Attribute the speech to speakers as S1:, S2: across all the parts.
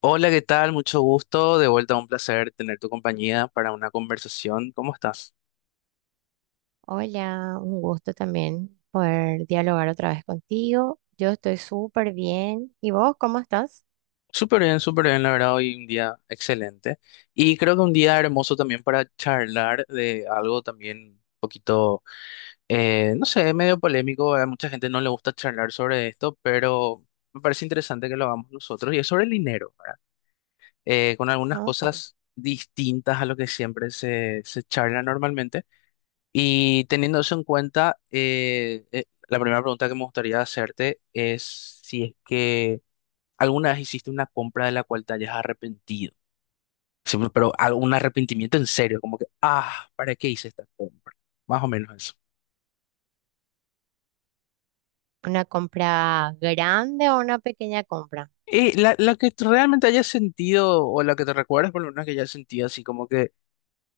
S1: Hola, ¿qué tal? Mucho gusto. De vuelta, un placer tener tu compañía para una conversación. ¿Cómo estás?
S2: Hola, un gusto también poder dialogar otra vez contigo. Yo estoy súper bien. ¿Y vos cómo estás?
S1: Súper bien, la verdad, hoy un día excelente. Y creo que un día hermoso también para charlar de algo también un poquito, no sé, medio polémico. A mucha gente no le gusta charlar sobre esto, pero me parece interesante que lo hagamos nosotros. Y es sobre el dinero, ¿verdad? Con algunas
S2: No, súper.
S1: cosas distintas a lo que siempre se charla normalmente. Y teniendo eso en cuenta, la primera pregunta que me gustaría hacerte es si es que alguna vez hiciste una compra de la cual te hayas arrepentido. Sí, pero algún arrepentimiento en serio, como que, ah, ¿para qué hice esta compra? Más o menos eso.
S2: ¿Una compra grande o una pequeña compra?
S1: Y la que tú realmente hayas sentido, o la que te recuerdes, por lo menos que hayas sentido así como que,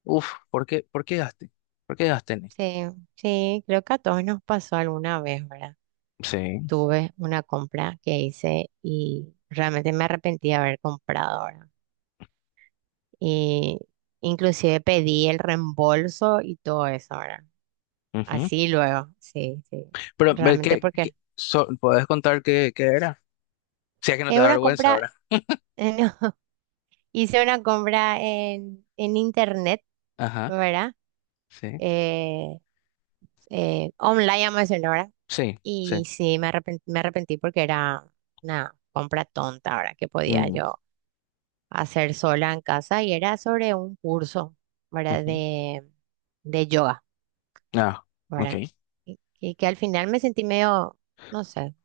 S1: uff, ¿por qué gasté? ¿Por qué gasté en esto?
S2: Sí, sí, creo que a todos nos pasó alguna vez, ¿verdad?
S1: Sí.
S2: Tuve una compra que hice y realmente me arrepentí de haber comprado, ¿verdad? Y inclusive pedí el reembolso y todo eso, ¿verdad?
S1: Ujú.
S2: Así luego, sí.
S1: Pero, ve,
S2: Realmente porque
S1: puedes contar qué era? Si es que no te
S2: es
S1: da
S2: una
S1: vergüenza
S2: compra...
S1: ahora.
S2: Hice una compra en, internet,
S1: Ajá,
S2: ¿verdad?
S1: sí.
S2: Eh, online, vamos a decirlo, ¿verdad?
S1: Sí, sí.
S2: Y sí, me arrepentí porque era una compra tonta, ¿verdad? Que podía
S1: Mm,
S2: yo hacer sola en casa y era sobre un curso, ¿verdad?
S1: ujú.
S2: De yoga,
S1: Ah, ok.
S2: ¿verdad? Y, que al final me sentí medio, no sé.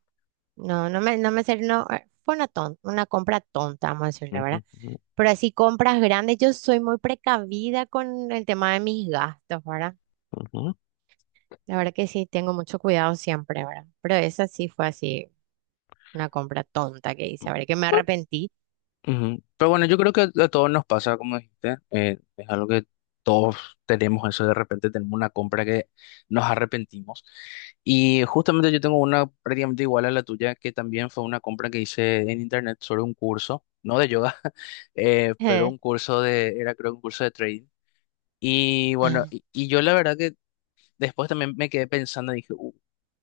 S2: No me salió, no, fue una compra tonta, vamos a decirle, ¿verdad?
S1: Ujú, ujú,
S2: Pero así compras grandes, yo soy muy precavida con el tema de mis gastos, ¿verdad?
S1: ujú.
S2: La verdad que sí, tengo mucho cuidado siempre, ¿verdad? Pero esa sí fue así, una compra tonta que hice, ¿verdad? Que me arrepentí.
S1: Ujú. Pero bueno, yo creo que a todos nos pasa, como dijiste, es algo que todos tenemos eso, de repente tenemos una compra que nos arrepentimos. Y justamente yo tengo una prácticamente igual a la tuya, que también fue una compra que hice en internet sobre un curso, no de yoga, pero un curso de, era creo un curso de trading. Y bueno,
S2: Ah,
S1: y yo la verdad que. Después también me quedé pensando y dije,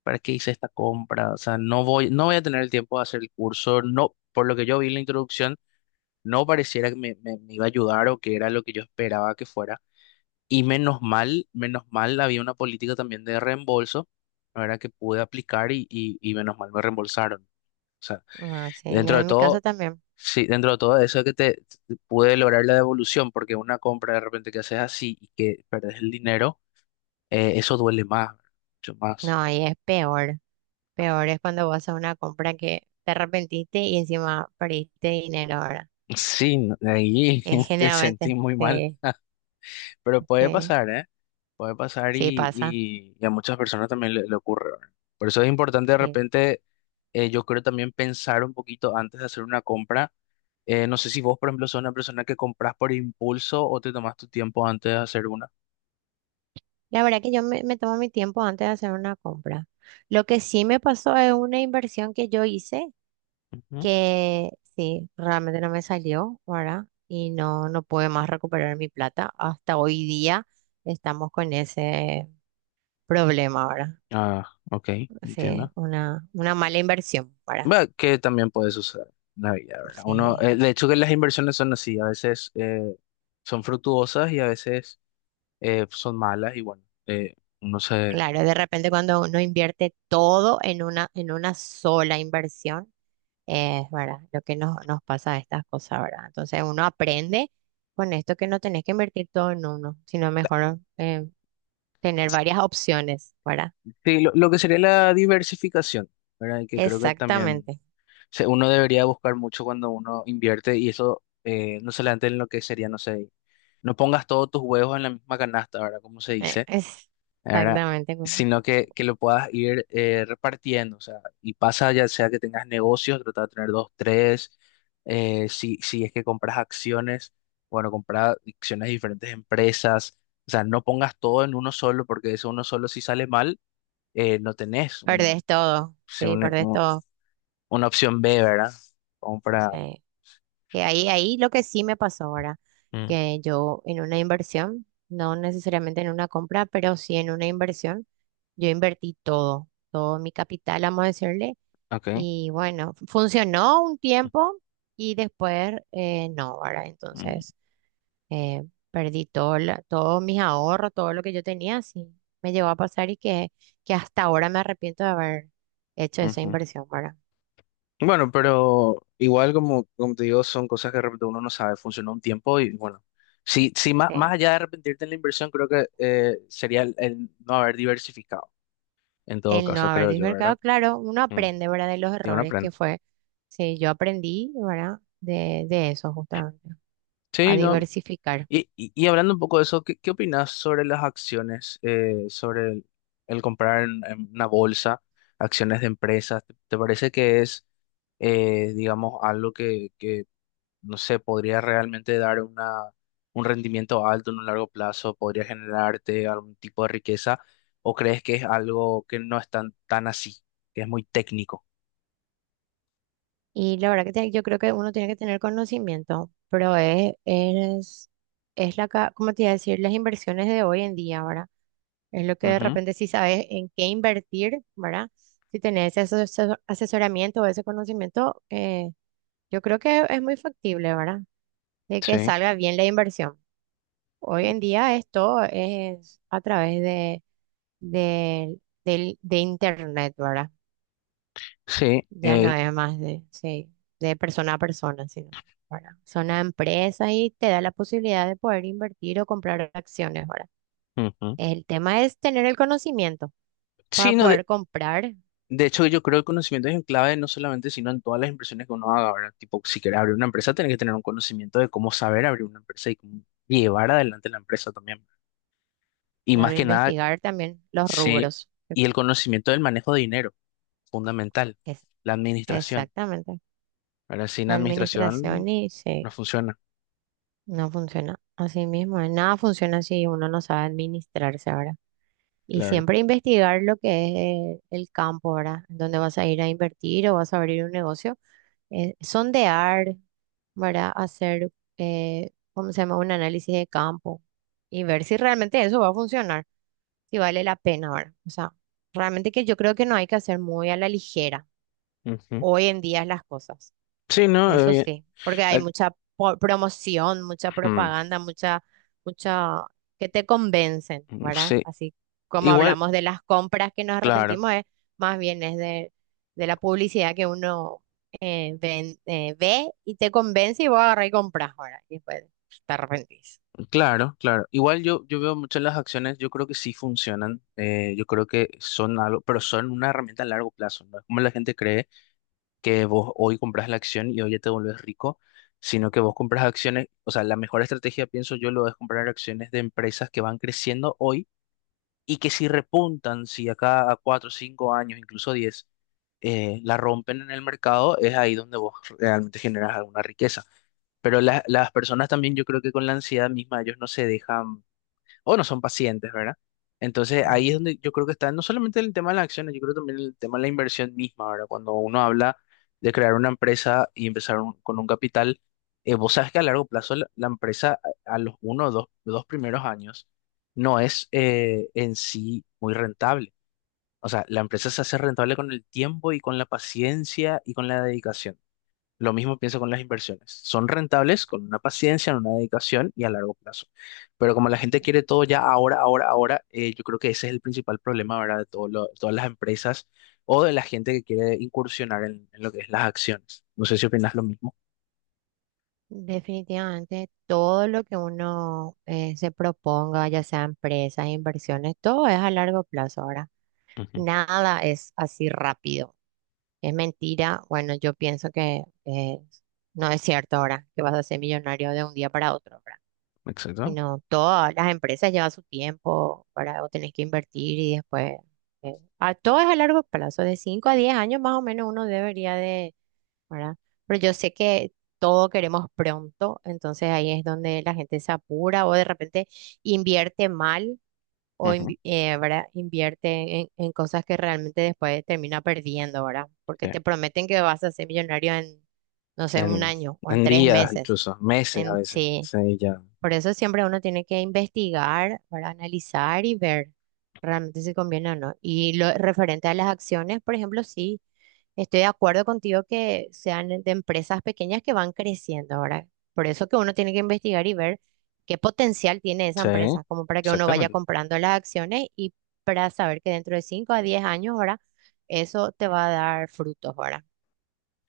S1: ¿para qué hice esta compra? O sea, no voy a tener el tiempo de hacer el curso. No, por lo que yo vi en la introducción, no pareciera que me iba a ayudar o que era lo que yo esperaba que fuera. Y menos mal había una política también de reembolso, ¿verdad? Que pude aplicar y menos mal me reembolsaron. O sea,
S2: no, sí, no,
S1: dentro de
S2: en mi caso
S1: todo,
S2: también.
S1: sí, dentro de todo eso que pude lograr la devolución, porque una compra de repente que haces así y que perdes el dinero, eso duele más, mucho más.
S2: No, ahí es peor. Peor es cuando vas a una compra que te arrepentiste y encima perdiste dinero, ahora.
S1: Sí, ahí te sentí
S2: Generalmente,
S1: muy mal,
S2: sí,
S1: pero puede
S2: sí,
S1: pasar, ¿eh? Puede pasar
S2: sí
S1: y,
S2: pasa,
S1: y, y a muchas personas también le ocurre, ¿verdad? Por eso es importante de
S2: sí.
S1: repente, yo creo también pensar un poquito antes de hacer una compra. No sé si vos, por ejemplo, sos una persona que compras por impulso o te tomas tu tiempo antes de hacer una.
S2: La verdad que me tomo mi tiempo antes de hacer una compra. Lo que sí me pasó es una inversión que yo hice
S1: Ujú.
S2: que sí, realmente no me salió, ¿verdad? Y no, no pude más recuperar mi plata. Hasta hoy día estamos con ese problema, ¿verdad?
S1: Ah, ok, entiendo.
S2: Sí, una mala inversión, ¿verdad?
S1: Bueno, que también puede suceder en la vida, ¿verdad? Uno,
S2: Sí,
S1: de hecho que las inversiones son así, a veces son fructuosas y a veces son malas y bueno, uno se...
S2: claro, de repente cuando uno invierte todo en una sola inversión. Es verdad, lo que nos pasa a estas cosas, ¿verdad? Entonces uno aprende con esto que no tenés que invertir todo en uno, sino mejor tener varias opciones, ¿verdad?
S1: Sí, lo que sería la diversificación, ¿verdad? Y que creo que también
S2: Exactamente,
S1: uno debería buscar mucho cuando uno invierte y eso, no solamente en lo que sería, no sé, no pongas todos tus huevos en la misma canasta, ¿verdad? Como se
S2: eh,
S1: dice,
S2: es-
S1: ¿verdad?
S2: exactamente.
S1: Sino que lo puedas ir, repartiendo, o sea, y pasa ya sea que tengas negocios, trata de tener dos, tres, si es que compras acciones, bueno, comprar acciones de diferentes empresas, o sea, no pongas todo en uno solo, porque eso uno solo si sale mal, no tenés un,
S2: Perdés todo,
S1: si
S2: sí,
S1: un-
S2: perdés
S1: un-
S2: todo.
S1: una opción B, ¿verdad? Compra.
S2: Sí. Que ahí lo que sí me pasó ahora,
S1: Mm,
S2: que yo en una inversión, no necesariamente en una compra, pero sí en una inversión, yo invertí todo, todo mi capital, vamos a decirle.
S1: ok.
S2: Y bueno, funcionó un tiempo y después no, ¿verdad?
S1: Mm,
S2: Entonces eh, perdí todos mis ahorros, todo lo que yo tenía, sí, me llegó a pasar y que hasta ahora me arrepiento de haber hecho esa
S1: ujú.
S2: inversión, ¿verdad?
S1: Bueno, pero igual como te digo, son cosas que de repente uno no sabe, funcionó un tiempo y bueno, sí, sí, más,
S2: Sí.
S1: más allá de arrepentirte en la inversión, creo que, sería el no haber diversificado, en todo
S2: El no
S1: caso,
S2: haber
S1: creo yo, ¿verdad?
S2: diversificado, claro, uno
S1: Mm,
S2: aprende, ¿verdad? De los
S1: y uno
S2: errores que
S1: aprende.
S2: fue. Sí, yo aprendí, ¿verdad? De eso justamente,
S1: Sí,
S2: a
S1: no.
S2: diversificar.
S1: Y hablando un poco de eso, ¿qué opinas sobre las acciones, sobre el comprar en una bolsa, acciones de empresas? ¿Te parece que es, digamos, algo que no sé, podría realmente dar un rendimiento alto en un largo plazo, podría generarte algún tipo de riqueza, o crees que es algo que no es tan, tan así, que es muy técnico?
S2: Y la verdad que yo creo que uno tiene que tener conocimiento, pero es como te iba a decir, las inversiones de hoy en día, ¿verdad? Es lo que de
S1: Ujú.
S2: repente si sabes en qué invertir, ¿verdad? Si tenés ese asesoramiento o ese conocimiento, yo creo que es muy factible, ¿verdad? De que
S1: Sí.
S2: salga bien la inversión. Hoy en día esto es a través de, de internet, ¿verdad?
S1: Sí,
S2: Ya no es más de, sí, de persona a persona, sino, ¿verdad? Son a empresas y te da la posibilidad de poder invertir o comprar acciones, ¿verdad?
S1: ujú.
S2: El tema es tener el conocimiento para
S1: Sí, no, de,
S2: poder comprar,
S1: de hecho yo creo que el conocimiento es en clave no solamente, sino en todas las inversiones que uno haga, ¿verdad? Tipo, si quieres abrir una empresa, tienes que tener un conocimiento de cómo saber abrir una empresa y cómo llevar adelante la empresa también. Y más
S2: claro,
S1: que nada,
S2: investigar también los
S1: sí,
S2: rubros.
S1: y el conocimiento del manejo de dinero. Fundamental,
S2: Es,
S1: la administración.
S2: exactamente.
S1: Ahora, sin
S2: La administración
S1: administración
S2: y
S1: no
S2: sí,
S1: funciona,
S2: no funciona así mismo. Nada funciona si uno no sabe administrarse, ahora. Y
S1: claro.
S2: siempre investigar lo que es el campo, ¿verdad? Donde vas a ir a invertir o vas a abrir un negocio, sondear, ¿verdad? Hacer, ¿cómo se llama? Un análisis de campo y ver si realmente eso va a funcionar, si vale la pena, ¿verdad? O sea, realmente que yo creo que no hay que hacer muy a la ligera
S1: Ujú.
S2: hoy en día las cosas.
S1: Sí, no,
S2: Eso sí, porque hay
S1: Ac-
S2: mucha promoción, mucha
S1: mm,
S2: propaganda, mucha que te convencen,
S1: mm,
S2: ¿verdad?
S1: sí,
S2: Así como
S1: igual,
S2: hablamos de las compras que nos
S1: claro,
S2: arrepentimos, es, más bien es de la publicidad que uno ve y te convence y vos agarrás y compras, ¿verdad? Y después te arrepentís.
S1: claro, claro. Igual yo, yo veo muchas las acciones, yo creo que sí funcionan, yo creo que son algo, pero son una herramienta a largo plazo, ¿no? Es como la gente cree que vos hoy compras la acción y hoy ya te volvés rico, sino que vos compras acciones, o sea, la mejor estrategia, pienso yo, lo es comprar acciones de empresas que van creciendo hoy y que si repuntan, si acá a 4, 5 años, incluso 10, la rompen en el mercado, es ahí donde vos realmente generas alguna riqueza. Pero las personas también, yo creo que con la ansiedad misma, ellos no se dejan o no son pacientes, ¿verdad? Entonces ahí es
S2: Mm.
S1: donde yo creo que está no solamente el tema de las acciones, yo creo también el tema de la inversión misma, ¿verdad? Cuando uno habla de crear una empresa y empezar con un capital, vos sabes que a largo plazo la empresa a los dos primeros años no es, en sí muy rentable. O sea, la empresa se hace rentable con el tiempo y con la paciencia y con la dedicación. Lo mismo pienso con las inversiones. Son rentables con una paciencia, una dedicación y a largo plazo. Pero como la gente quiere todo ya ahora, ahora, ahora, yo creo que ese es el principal problema, ¿verdad? De todo todas las empresas o de la gente que quiere incursionar en lo que es las acciones. No sé si opinas lo mismo.
S2: Definitivamente, todo lo que uno se proponga, ya sea empresas, inversiones, todo es a largo plazo ahora.
S1: Ujú.
S2: Nada es así rápido. Es mentira. Bueno, yo pienso que no es cierto ahora que vas a ser millonario de un día para otro, ¿verdad?
S1: Exacto.
S2: Sino todas las empresas llevan su tiempo, para. O tenés que invertir y después... todo es a largo plazo, de 5 a 10 años más o menos uno debería de, ¿verdad? Pero yo sé que todo queremos pronto, entonces ahí es donde la gente se apura o de repente invierte mal o
S1: Ujú.
S2: ¿verdad? Invierte en, cosas que realmente después termina perdiendo, ¿verdad? Porque
S1: Sí.
S2: te prometen que vas a ser millonario en, no sé, un
S1: En,
S2: año o en
S1: en
S2: tres
S1: días,
S2: meses.
S1: incluso meses a veces.
S2: Sí,
S1: Sí, ya.
S2: por eso siempre uno tiene que investigar, ¿verdad? Analizar y ver realmente si conviene o no. Y lo referente a las acciones, por ejemplo, sí. Estoy de acuerdo contigo que sean de empresas pequeñas que van creciendo ahora. Por eso que uno tiene que investigar y ver qué potencial tiene esa
S1: Sí,
S2: empresa, como para que uno vaya
S1: exactamente.
S2: comprando las acciones y para saber que dentro de 5 a 10 años ahora eso te va a dar frutos ahora.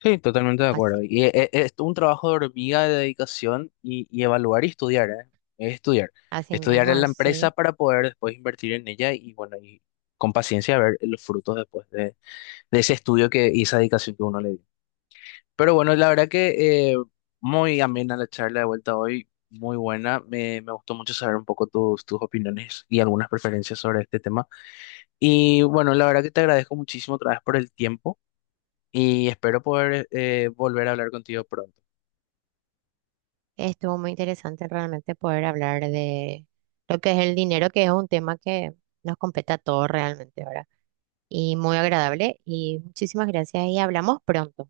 S1: Sí, totalmente de acuerdo.
S2: Así,
S1: Y es un trabajo de hormiga de dedicación y evaluar y estudiar, ¿eh? Es estudiar.
S2: así
S1: Estudiar
S2: mismo,
S1: en la empresa
S2: así.
S1: para poder después invertir en ella y bueno, y con paciencia ver los frutos después de ese estudio y esa dedicación que uno le dio. Pero bueno, la verdad que, muy amena la charla de vuelta hoy, muy buena. Me gustó mucho saber un poco tus, tus opiniones y algunas preferencias sobre este tema. Y bueno, la verdad que te agradezco muchísimo otra vez por el tiempo y espero poder, volver a hablar contigo pronto.
S2: Estuvo muy interesante realmente poder hablar de lo que es el dinero, que es un tema que nos compete a todos realmente ahora. Y muy agradable y muchísimas gracias y hablamos pronto.